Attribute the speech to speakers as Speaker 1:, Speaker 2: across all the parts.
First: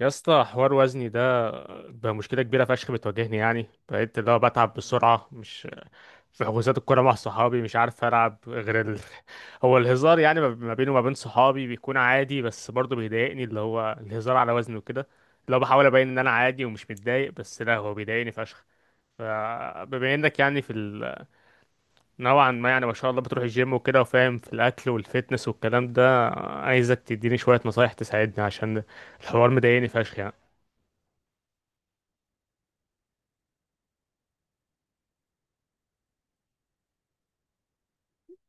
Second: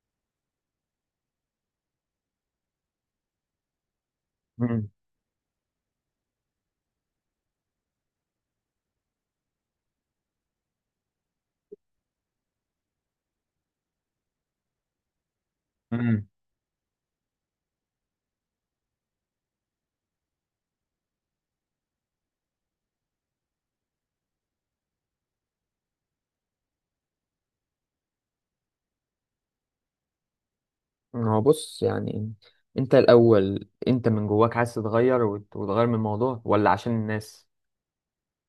Speaker 1: يا اسطى، حوار وزني ده بقى مشكله كبيره فشخ بتواجهني. يعني بقيت اللي هو بتعب
Speaker 2: مم.
Speaker 1: بسرعه، مش في حجوزات الكوره مع صحابي، مش عارف العب غير هو الهزار يعني ما بيني وما بين صحابي بيكون عادي، بس برضه بيضايقني اللي هو الهزار على وزني وكده. اللي هو بحاول ابين ان
Speaker 2: مم.
Speaker 1: انا عادي ومش متضايق، بس لا، هو بيضايقني فشخ. فبما انك يعني نوعا ما، يعني ما شاء الله، بتروح الجيم وكده، وفاهم في الاكل والفتنس والكلام ده، عايزك تديني شويه نصايح تساعدني عشان الحوار مضايقني فشخ يعني.
Speaker 2: هو بص، يعني انت الاول، انت من جواك عايز تتغير وتغير من الموضوع ولا عشان الناس؟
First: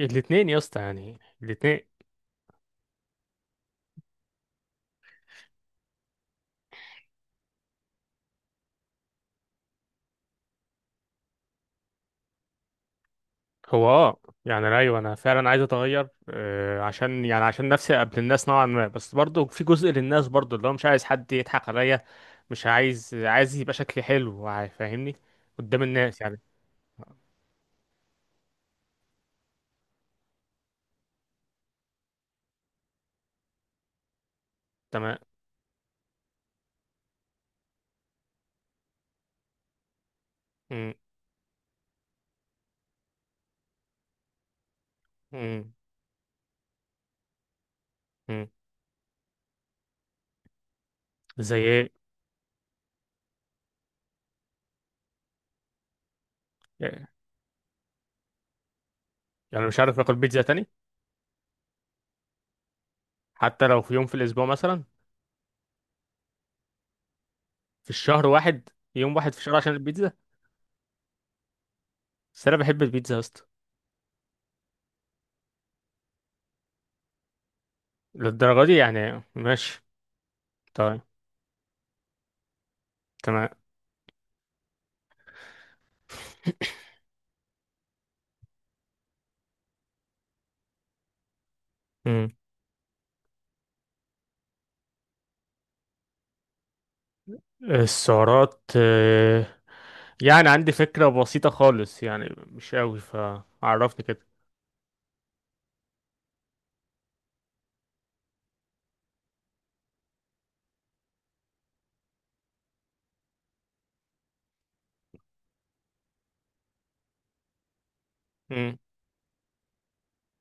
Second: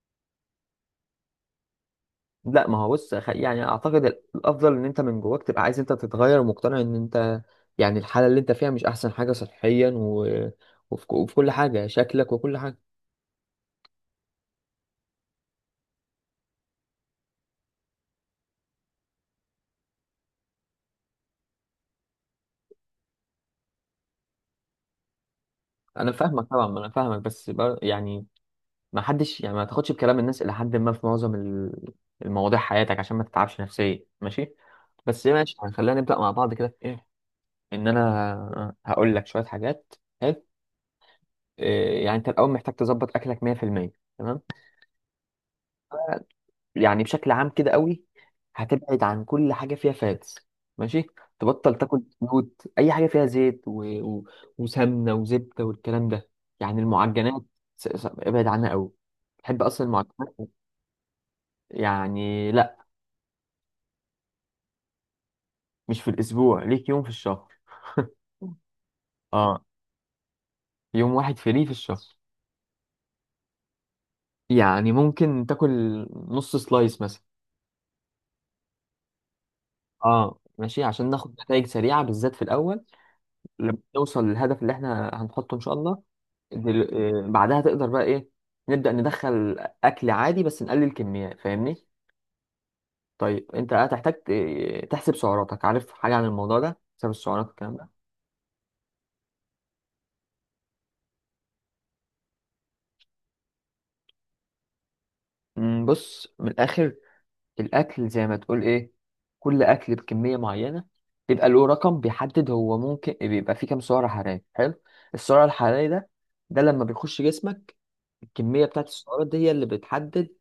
Speaker 1: الاتنين يا اسطى، يعني الاتنين.
Speaker 2: لا، ما هو بص، يعني اعتقد الافضل ان انت من جواك تبقى عايز انت تتغير ومقتنع ان انت، يعني الحالة اللي انت فيها مش احسن حاجة صحيا وفي كل حاجة، شكلك وكل حاجة.
Speaker 1: هو اه يعني ايوه، انا فعلا عايز اتغير، عشان يعني عشان نفسي قبل الناس نوعا ما، بس برضو في جزء للناس برضو اللي هو مش عايز حد يضحك عليا. مش عايز يبقى شكلي حلو فاهمني؟ قدام
Speaker 2: انا
Speaker 1: الناس يعني.
Speaker 2: فاهمك طبعا، ما انا فاهمك، بس يعني ما حدش، يعني ما تاخدش بكلام الناس الى حد ما في معظم المواضيع حياتك، عشان ما تتعبش نفسيا، ماشي؟
Speaker 1: تمام.
Speaker 2: بس ماشي، يعني خلينا نبدأ مع بعض كده. ان انا هقول لك شويه حاجات، حلو؟
Speaker 1: م-
Speaker 2: إيه، يعني انت الاول محتاج تظبط اكلك 100%. تمام؟
Speaker 1: م-
Speaker 2: يعني بشكل عام كده قوي،
Speaker 1: م.
Speaker 2: هتبعد عن كل حاجه فيها فاتس، ماشي؟
Speaker 1: زي
Speaker 2: تبطل
Speaker 1: ايه؟
Speaker 2: تاكل زيوت، اي حاجه فيها زيت وسمنه وزبده والكلام ده، يعني المعجنات، ابعد عنها قوي. تحب
Speaker 1: يعني مش
Speaker 2: اصلا
Speaker 1: عارف اكل
Speaker 2: المعجنات؟
Speaker 1: بيتزا تاني؟
Speaker 2: يعني لا،
Speaker 1: حتى لو في يوم في الاسبوع مثلا.
Speaker 2: مش في الاسبوع، ليك يوم في الشهر
Speaker 1: في الشهر واحد، يوم واحد في الشهر
Speaker 2: اه،
Speaker 1: عشان البيتزا،
Speaker 2: يوم واحد فري في الشهر،
Speaker 1: بس انا بحب البيتزا يا اسطى.
Speaker 2: يعني ممكن تاكل نص سلايس مثلا.
Speaker 1: للدرجه دي يعني؟ ماشي.
Speaker 2: اه ماشي،
Speaker 1: طيب.
Speaker 2: عشان ناخد نتائج سريعة بالذات في الأول.
Speaker 1: تمام.
Speaker 2: لما نوصل للهدف اللي احنا هنحطه إن شاء الله، دل... بعدها تقدر بقى إيه، نبدأ ندخل أكل عادي بس نقلل كميات، فاهمني؟ طيب، أنت هتحتاج تحسب سعراتك. عارف حاجة عن الموضوع ده؟ حساب السعرات والكلام ده؟
Speaker 1: السعرات آه، يعني عندي فكرة بسيطة خالص يعني، مش قوي، فعرفني كده.
Speaker 2: بص من الآخر، الاكل زي ما تقول ايه، كل اكل بكميه معينه بيبقى له رقم بيحدد هو ممكن بيبقى فيه كام سعره حراريه، حلو؟ السعر الحراري ده، لما بيخش جسمك الكميه
Speaker 1: امم.
Speaker 2: بتاعت السعرات دي، هي اللي بتحدد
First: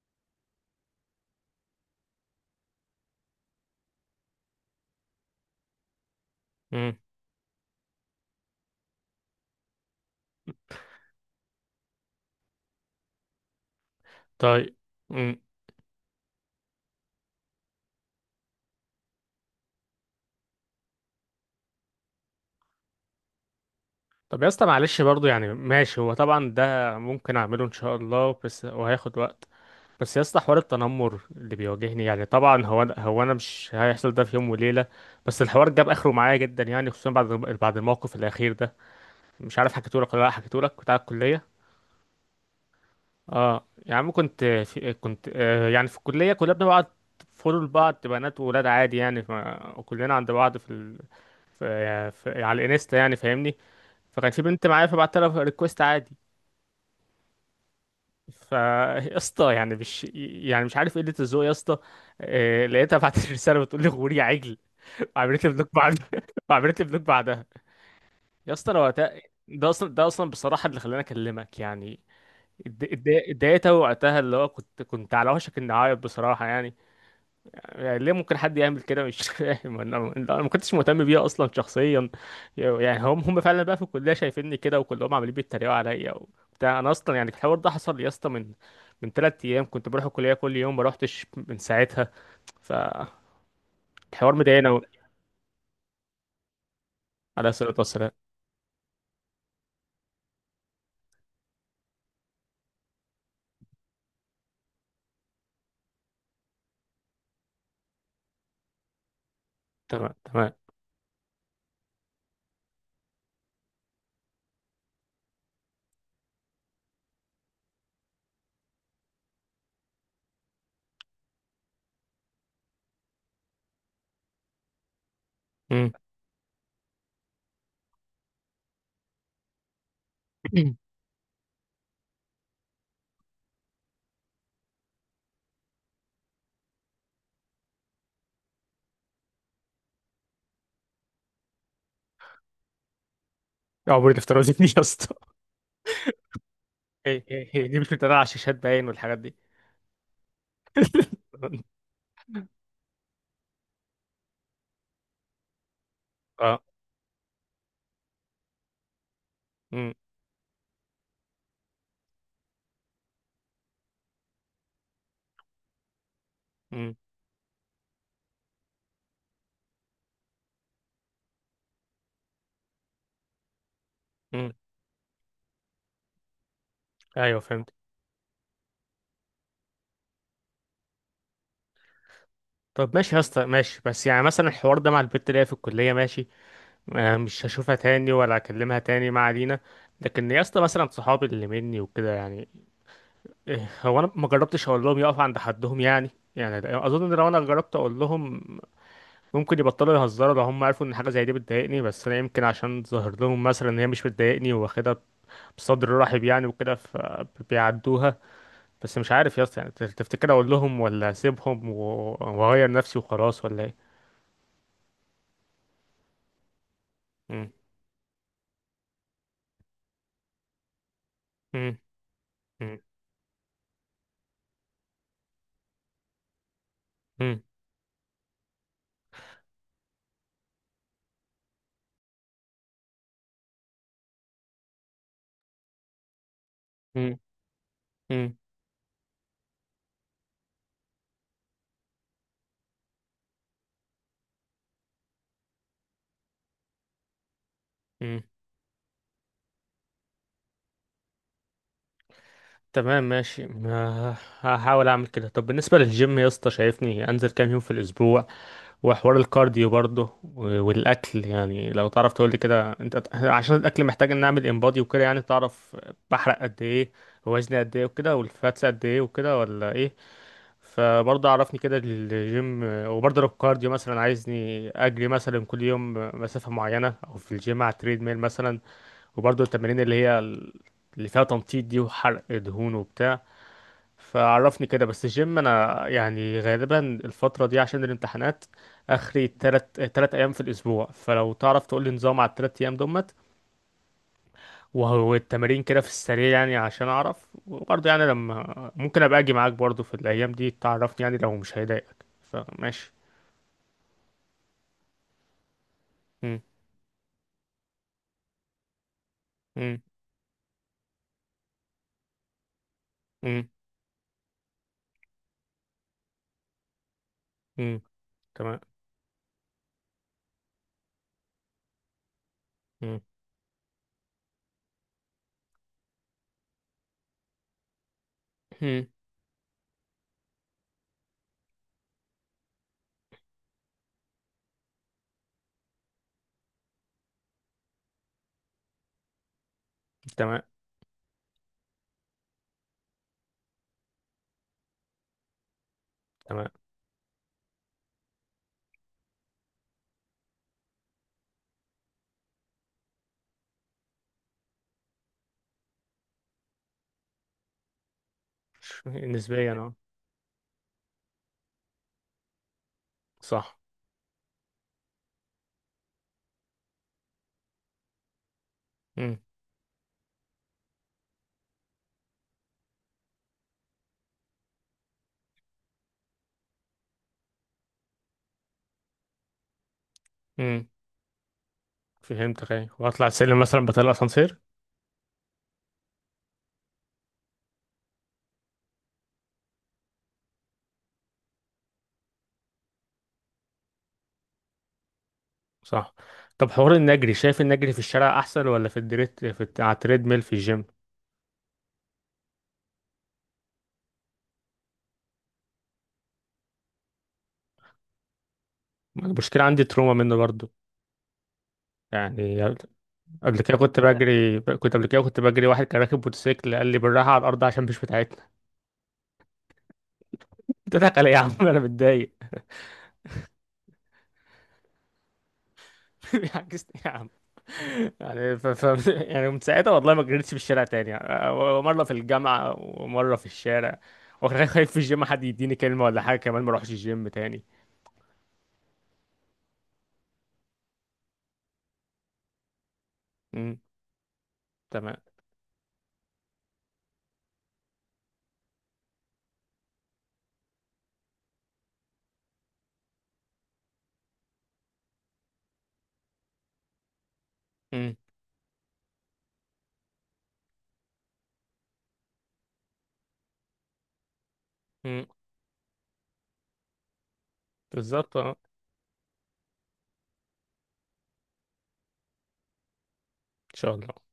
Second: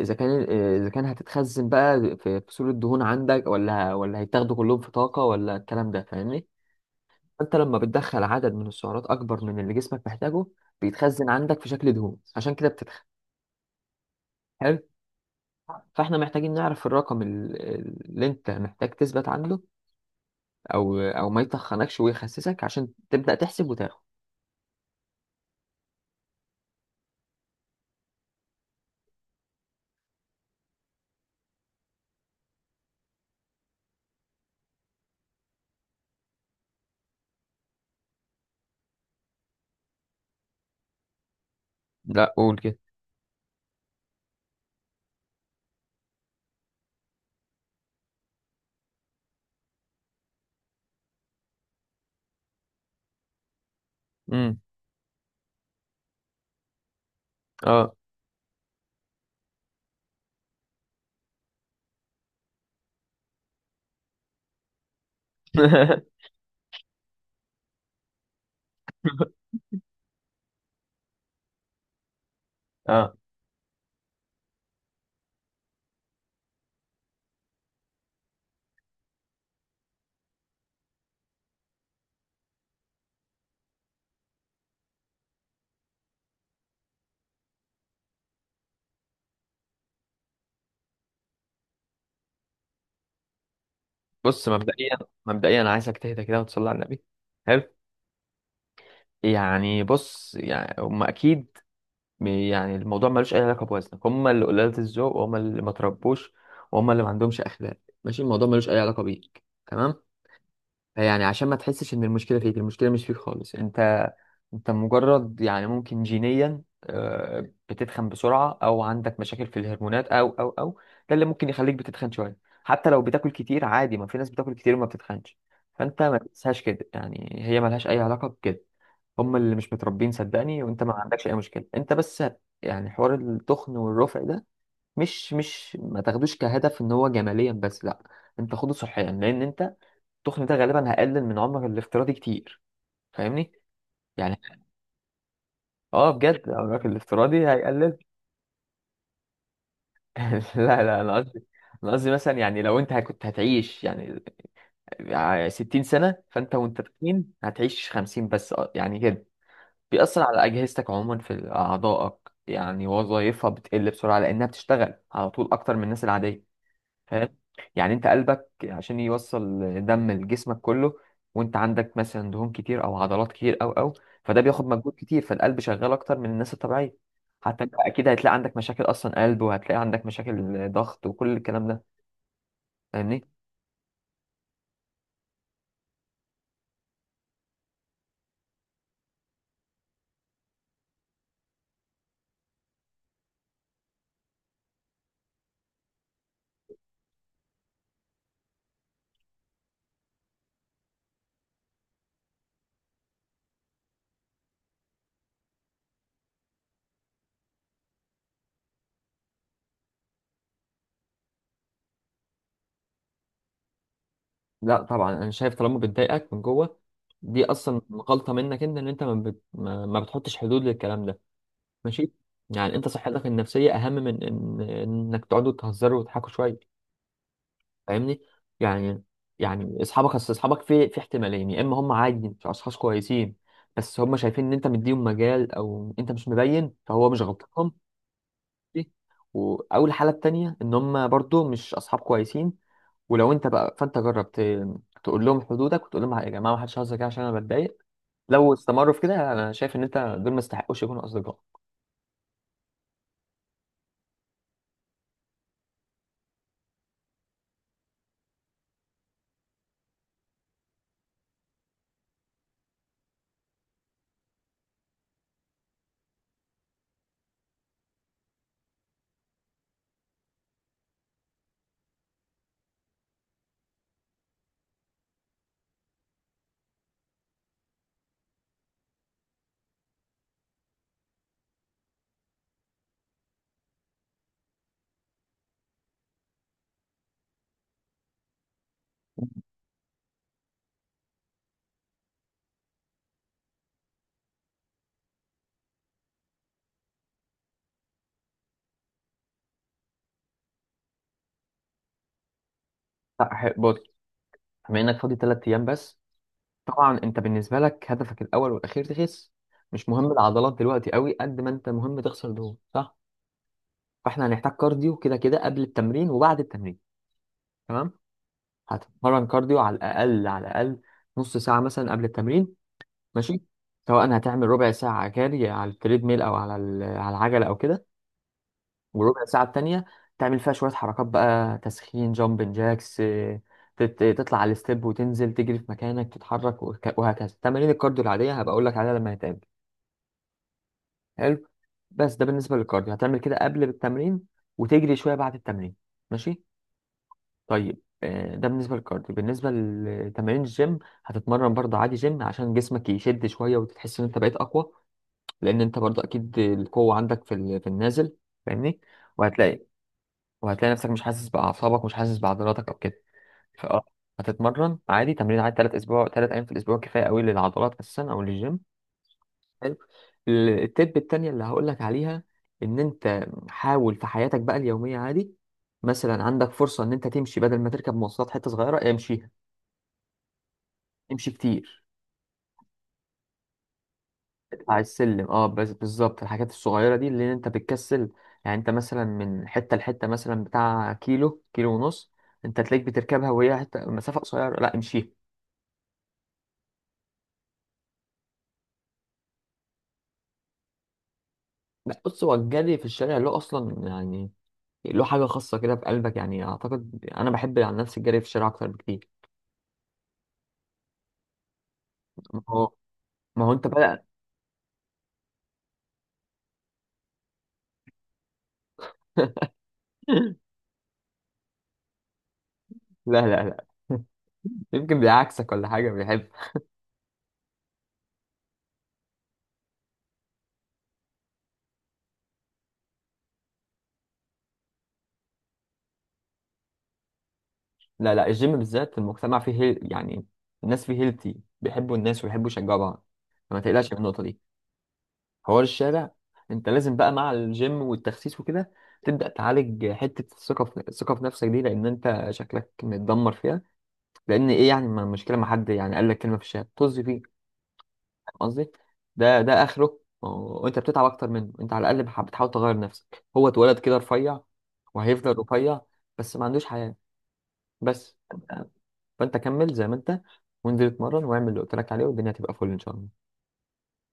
Speaker 2: اذا كان اذا كان هتتخزن بقى في صورة دهون عندك، ولا هيتاخدوا كلهم في طاقه، ولا الكلام ده، فاهمني؟
Speaker 1: امم.
Speaker 2: فانت لما بتدخل عدد من السعرات اكبر من اللي جسمك محتاجه، بيتخزن عندك في شكل دهون، عشان كده بتتخن،
Speaker 1: طيب.
Speaker 2: حلو؟
Speaker 1: امم.
Speaker 2: فاحنا محتاجين نعرف الرقم اللي انت محتاج تثبت عنده، او ما يطخنكش ويخسسك، عشان تبدأ تحسب وتاخد.
Speaker 1: طب يا اسطى، معلش، برضو يعني ماشي، هو طبعا ده ممكن اعمله ان شاء الله بس وهياخد وقت. بس يا اسطى، حوار التنمر اللي بيواجهني، يعني طبعا هو انا مش هيحصل ده في يوم وليلة. بس الحوار جاب اخره معايا جدا، يعني خصوصا بعد الموقف الاخير ده. مش عارف حكيتهولك ولا لا حكيتهولك بتاع الكلية.
Speaker 2: لا، قول كده.
Speaker 1: اه يا عم، كنت في الكلية كلنا بنبعت فولو لبعض، بنات وولاد عادي يعني. وكلنا عند بعض في على الانستا يعني، فاهمني؟ فكان في
Speaker 2: امم.
Speaker 1: بنت معايا، فبعت لها ريكوست عادي.
Speaker 2: اه.
Speaker 1: فا يا اسطى، يعني مش عارف قلة الذوق يا اسطى. لقيتها بعت لي رسالة بتقول لي: غوري يا عجل، وعملت لي بلوك بعدها. وعملت لي بلوك بعدها. يا اسطى انا وقتها، ده اصلا بصراحة اللي خلاني اكلمك يعني.
Speaker 2: اه
Speaker 1: اتضايقت أوي وقتها، اللي هو كنت على وشك اني اعيط بصراحة يعني. يعني ليه ممكن حد يعمل كده؟ مش فاهم، انا ما كنتش مهتم بيها اصلا شخصيا. يعني هم فعلا بقى في الكليه شايفيني كده، وكلهم عمالين بيتريقوا عليا وبتاع. انا اصلا يعني الحوار ده حصل لي اصلا من 3 ايام، كنت بروح الكليه كل يوم، ما روحتش من ساعتها. فالحوار
Speaker 2: بص
Speaker 1: مضايقني قوي.
Speaker 2: مبدئيا انا عايزك تهدى كده وتصلي على النبي.
Speaker 1: على الصلاه
Speaker 2: حلو.
Speaker 1: والسلام.
Speaker 2: يعني بص، يعني هم اكيد، يعني الموضوع ملوش اي علاقه بوزنك، هم اللي قلالة الذوق وهم اللي ما تربوش وهم اللي ما عندهمش اخلاق، ماشي؟ الموضوع ملوش اي علاقه بيك، تمام؟
Speaker 1: تمام. تمام.
Speaker 2: يعني عشان ما تحسش ان المشكله فيك، المشكله مش فيك خالص انت انت مجرد، يعني ممكن جينيا بتتخن بسرعه، او عندك مشاكل في الهرمونات او، ده اللي ممكن يخليك بتتخن شويه. حتى لو بتاكل كتير عادي، ما في ناس بتاكل كتير وما بتتخنش.
Speaker 1: امم.
Speaker 2: فانت ما تنساش كده، يعني هي ملهاش اي علاقه بكده، هم اللي مش متربين صدقني، وانت ما عندكش اي مشكله انت، بس. يعني حوار التخن والرفع ده، مش ما تاخدوش كهدف ان هو جماليا بس، لا، انت خده صحيا، لان انت التخن ده غالبا هيقلل من عمرك الافتراضي كتير، فاهمني؟
Speaker 1: عمري
Speaker 2: يعني
Speaker 1: الافتراضي دي؟ يا اسطى!
Speaker 2: اه بجد، عمرك
Speaker 1: ايه
Speaker 2: الافتراضي
Speaker 1: ايه ايه، دي مش
Speaker 2: هيقلل.
Speaker 1: بتتريق على الشاشات باين والحاجات دي؟
Speaker 2: لا لا، انا قصدي، مثلا يعني لو انت كنت هتعيش يعني 60 سنة، فانت
Speaker 1: اه.
Speaker 2: وانت تخين هتعيش 50 بس، يعني كده.
Speaker 1: امم.
Speaker 2: بيأثر على أجهزتك عموما، في أعضائك يعني وظائفها بتقل بسرعة، لأنها بتشتغل على طول أكتر من الناس العادية،
Speaker 1: امم.
Speaker 2: فاهم؟ يعني انت قلبك عشان يوصل دم لجسمك كله، وانت عندك مثلا دهون كتير او عضلات كتير او، فده
Speaker 1: امم.
Speaker 2: بياخد مجهود كتير، فالقلب شغال اكتر من الناس الطبيعيه.
Speaker 1: ايوه،
Speaker 2: حتى
Speaker 1: فهمت.
Speaker 2: انت اكيد هتلاقي عندك مشاكل اصلا قلب، وهتلاقي عندك مشاكل ضغط وكل الكلام ده،
Speaker 1: طب ماشي يا
Speaker 2: فاهمني؟
Speaker 1: اسطى، ماشي. بس يعني مثلا الحوار ده مع البت اللي هي في الكلية، ماشي، آه، مش هشوفها تاني ولا اكلمها تاني، ما علينا. لكن يا اسطى، مثلا صحابي اللي مني وكده يعني، إيه، هو انا ما جربتش اقول لهم يقفوا عند حدهم يعني. يعني اظن ان لو انا جربت اقول لهم، ممكن يبطلوا يهزروا لو هم عرفوا ان حاجة زي دي بتضايقني. بس انا يمكن عشان ظاهر لهم مثلا ان هي مش بتضايقني، واخدها بصدر رحب يعني وكده، فبيعدوها. بس مش عارف يا اسطى، يعني تفتكر اقول لهم ولا اسيبهم واغير نفسي وخلاص، ولا ايه؟
Speaker 2: لا طبعا، انا شايف طالما بتضايقك من جوه، دي اصلا غلطه منك انت، ان انت ما بتحطش حدود للكلام ده،
Speaker 1: مم.
Speaker 2: ماشي؟ يعني
Speaker 1: مم.
Speaker 2: انت صحتك النفسيه اهم من ان انك تقعدوا تهزروا وتضحكوا شويه،
Speaker 1: مم.
Speaker 2: فاهمني؟ يعني، يعني اصل اصحابك في احتمالين، يا اما هم عادي مش اشخاص كويسين بس هم شايفين ان انت مديهم مجال، او انت مش مبين فهو
Speaker 1: مم.
Speaker 2: مش غلطهم
Speaker 1: مم.
Speaker 2: دي، او الحاله التانيه ان هم برضو مش اصحاب كويسين. ولو انت بقى، فانت جربت تقول لهم حدودك، وتقول لهم يا جماعه ما حدش هزر كده عشان انا بتضايق،
Speaker 1: مم.
Speaker 2: لو استمروا في كده، انا شايف ان انت دول ما يستحقوش يكونوا اصدقاء.
Speaker 1: تمام. ماشي. هحاول اعمل كده. طب بالنسبه للجيم يا اسطى، شايفني انزل كام يوم في الاسبوع؟ وحوار الكارديو برضه والاكل، يعني لو تعرف تقول لي كده انت، عشان الاكل محتاج ان اعمل امبادي وكده، يعني تعرف بحرق قد ايه، وزني قد ايه وكده، والفاتس قد ايه وكده، ولا ايه؟ فبرضه عرفني كده الجيم. وبرضه لو الكارديو مثلا عايزني اجري مثلا كل يوم مسافه معينه، او في الجيم على التريد ميل مثلا. وبرضه التمارين اللي هي اللي فيها تنطيط دي، وحرق دهون وبتاع. فعرفني كده. بس الجيم انا يعني غالبا الفترة دي عشان الامتحانات اخري تلت ايام في الاسبوع، فلو تعرف تقول لي نظام على ال3 ايام دمت. وهو التمارين كده في السريع يعني عشان اعرف. وبرضه يعني لما ممكن ابقى اجي معاك برضه في الايام دي، تعرفني يعني، لو مش هيضايقك فماشي.
Speaker 2: لا، بص، بما انك فاضي 3 ايام بس،
Speaker 1: مم.
Speaker 2: طبعا انت بالنسبه لك هدفك الاول والاخير تخس.
Speaker 1: مم.
Speaker 2: مش مهم العضلات دلوقتي قوي قد ما انت مهم تخسر دهون، صح؟
Speaker 1: مم.
Speaker 2: فاحنا هنحتاج كارديو كده كده، قبل التمرين وبعد التمرين،
Speaker 1: مم.
Speaker 2: تمام؟
Speaker 1: تمام.
Speaker 2: هتتمرن كارديو على الاقل على الاقل نص ساعه مثلا قبل التمرين،
Speaker 1: مم.
Speaker 2: ماشي؟ سواء هتعمل ربع ساعه جري على التريد ميل، او على على العجله، او كده.
Speaker 1: مم.
Speaker 2: والربع ساعه التانيه تعمل فيها شويه حركات بقى، تسخين جامبن جاكس، تطلع على الستيب وتنزل، تجري في مكانك، تتحرك وهكذا. تمارين الكارديو العاديه هبقى اقول لك عليها لما نتقابل.
Speaker 1: تمام.
Speaker 2: حلو. بس ده بالنسبه للكارديو، هتعمل كده قبل التمرين وتجري شويه بعد التمرين، ماشي؟
Speaker 1: تمام.
Speaker 2: طيب ده بالنسبه للكارديو. بالنسبه لتمارين الجيم، هتتمرن برضه عادي جيم عشان جسمك يشد شويه وتحس ان انت بقيت اقوى، لان انت برضه اكيد القوه عندك في في النازل، فاهمني؟
Speaker 1: نسبيا
Speaker 2: وهتلاقي
Speaker 1: اه.
Speaker 2: وهتلاقي نفسك مش حاسس باعصابك، مش حاسس بعضلاتك او كده.
Speaker 1: صح.
Speaker 2: فاه هتتمرن عادي تمرين عادي 3 ايام في الاسبوع، كفايه قوي للعضلات اساسا او للجيم.
Speaker 1: مم.
Speaker 2: حلو. التب التانية اللي هقولك عليها، ان انت حاول في حياتك بقى اليومية عادي. مثلا عندك فرصة ان انت تمشي بدل ما تركب مواصلات، حتة صغيرة امشيها.
Speaker 1: مم.
Speaker 2: امشي كتير.
Speaker 1: فهمتك. ايه، واطلع السلم مثلا، بطلع اسانسير.
Speaker 2: اطلع السلم، اه بس بالظبط الحاجات الصغيرة دي اللي انت بتكسل. يعني انت مثلا من حتة لحتة، مثلا بتاع كيلو كيلو ونص، انت تلاقيك بتركبها وهي حتة مسافة قصيرة، لا امشيها.
Speaker 1: صح. طب حوار النجري، شايف النجري في الشارع احسن ولا في الدريت على التريد ميل في الجيم؟
Speaker 2: لا بص، هو الجري في الشارع له اصلا يعني، له حاجة خاصة كده في قلبك، يعني اعتقد انا بحب عن نفسي الجري في الشارع اكتر بكتير.
Speaker 1: انا مشكله عندي تروما منه برضو يعني.
Speaker 2: ما هو انت بقى.
Speaker 1: قبل كده كنت بجري، واحد كان راكب موتوسيكل قال لي: بالراحه على الارض عشان مش بتاعتنا. بتضحك علي إيه يا عم؟ انا متضايق.
Speaker 2: لا لا لا، يمكن بيعكسك ولا حاجة بيحب.
Speaker 1: عكست يا عم. يعني يعني من ساعتها والله ما جريتش في الشارع تاني يعني. مره في الجامعه ومره في الشارع. وخايف في الجيم حد يديني كلمه ولا حاجه كمان، ما اروحش الجيم تاني.
Speaker 2: لا لا، الجيم بالذات المجتمع فيه يعني الناس فيه هيلتي بيحبوا الناس ويحبوا يشجعوا بعض،
Speaker 1: امم.
Speaker 2: فما تقلقش من النقطة دي.
Speaker 1: تمام.
Speaker 2: حوار الشارع، انت لازم بقى مع الجيم والتخسيس وكده تبدأ تعالج حتة الثقة في نفسك دي، لأن أنت شكلك متدمر فيها. لأن إيه يعني، ما المشكلة ما حد يعني قال لك كلمة في الشارع، طز فيه.
Speaker 1: مم.
Speaker 2: قصدي ده اخره، وانت بتتعب اكتر منه، انت على الاقل بتحاول تغير نفسك، هو اتولد كده رفيع
Speaker 1: مم.
Speaker 2: وهيفضل رفيع، بس ما عندوش حياة.
Speaker 1: بالظبط
Speaker 2: بس
Speaker 1: اه.
Speaker 2: فانت كمل زي ما انت، وانزل اتمرن واعمل اللي قلت لك عليه، والدنيا هتبقى فل ان شاء الله.
Speaker 1: ان شاء الله.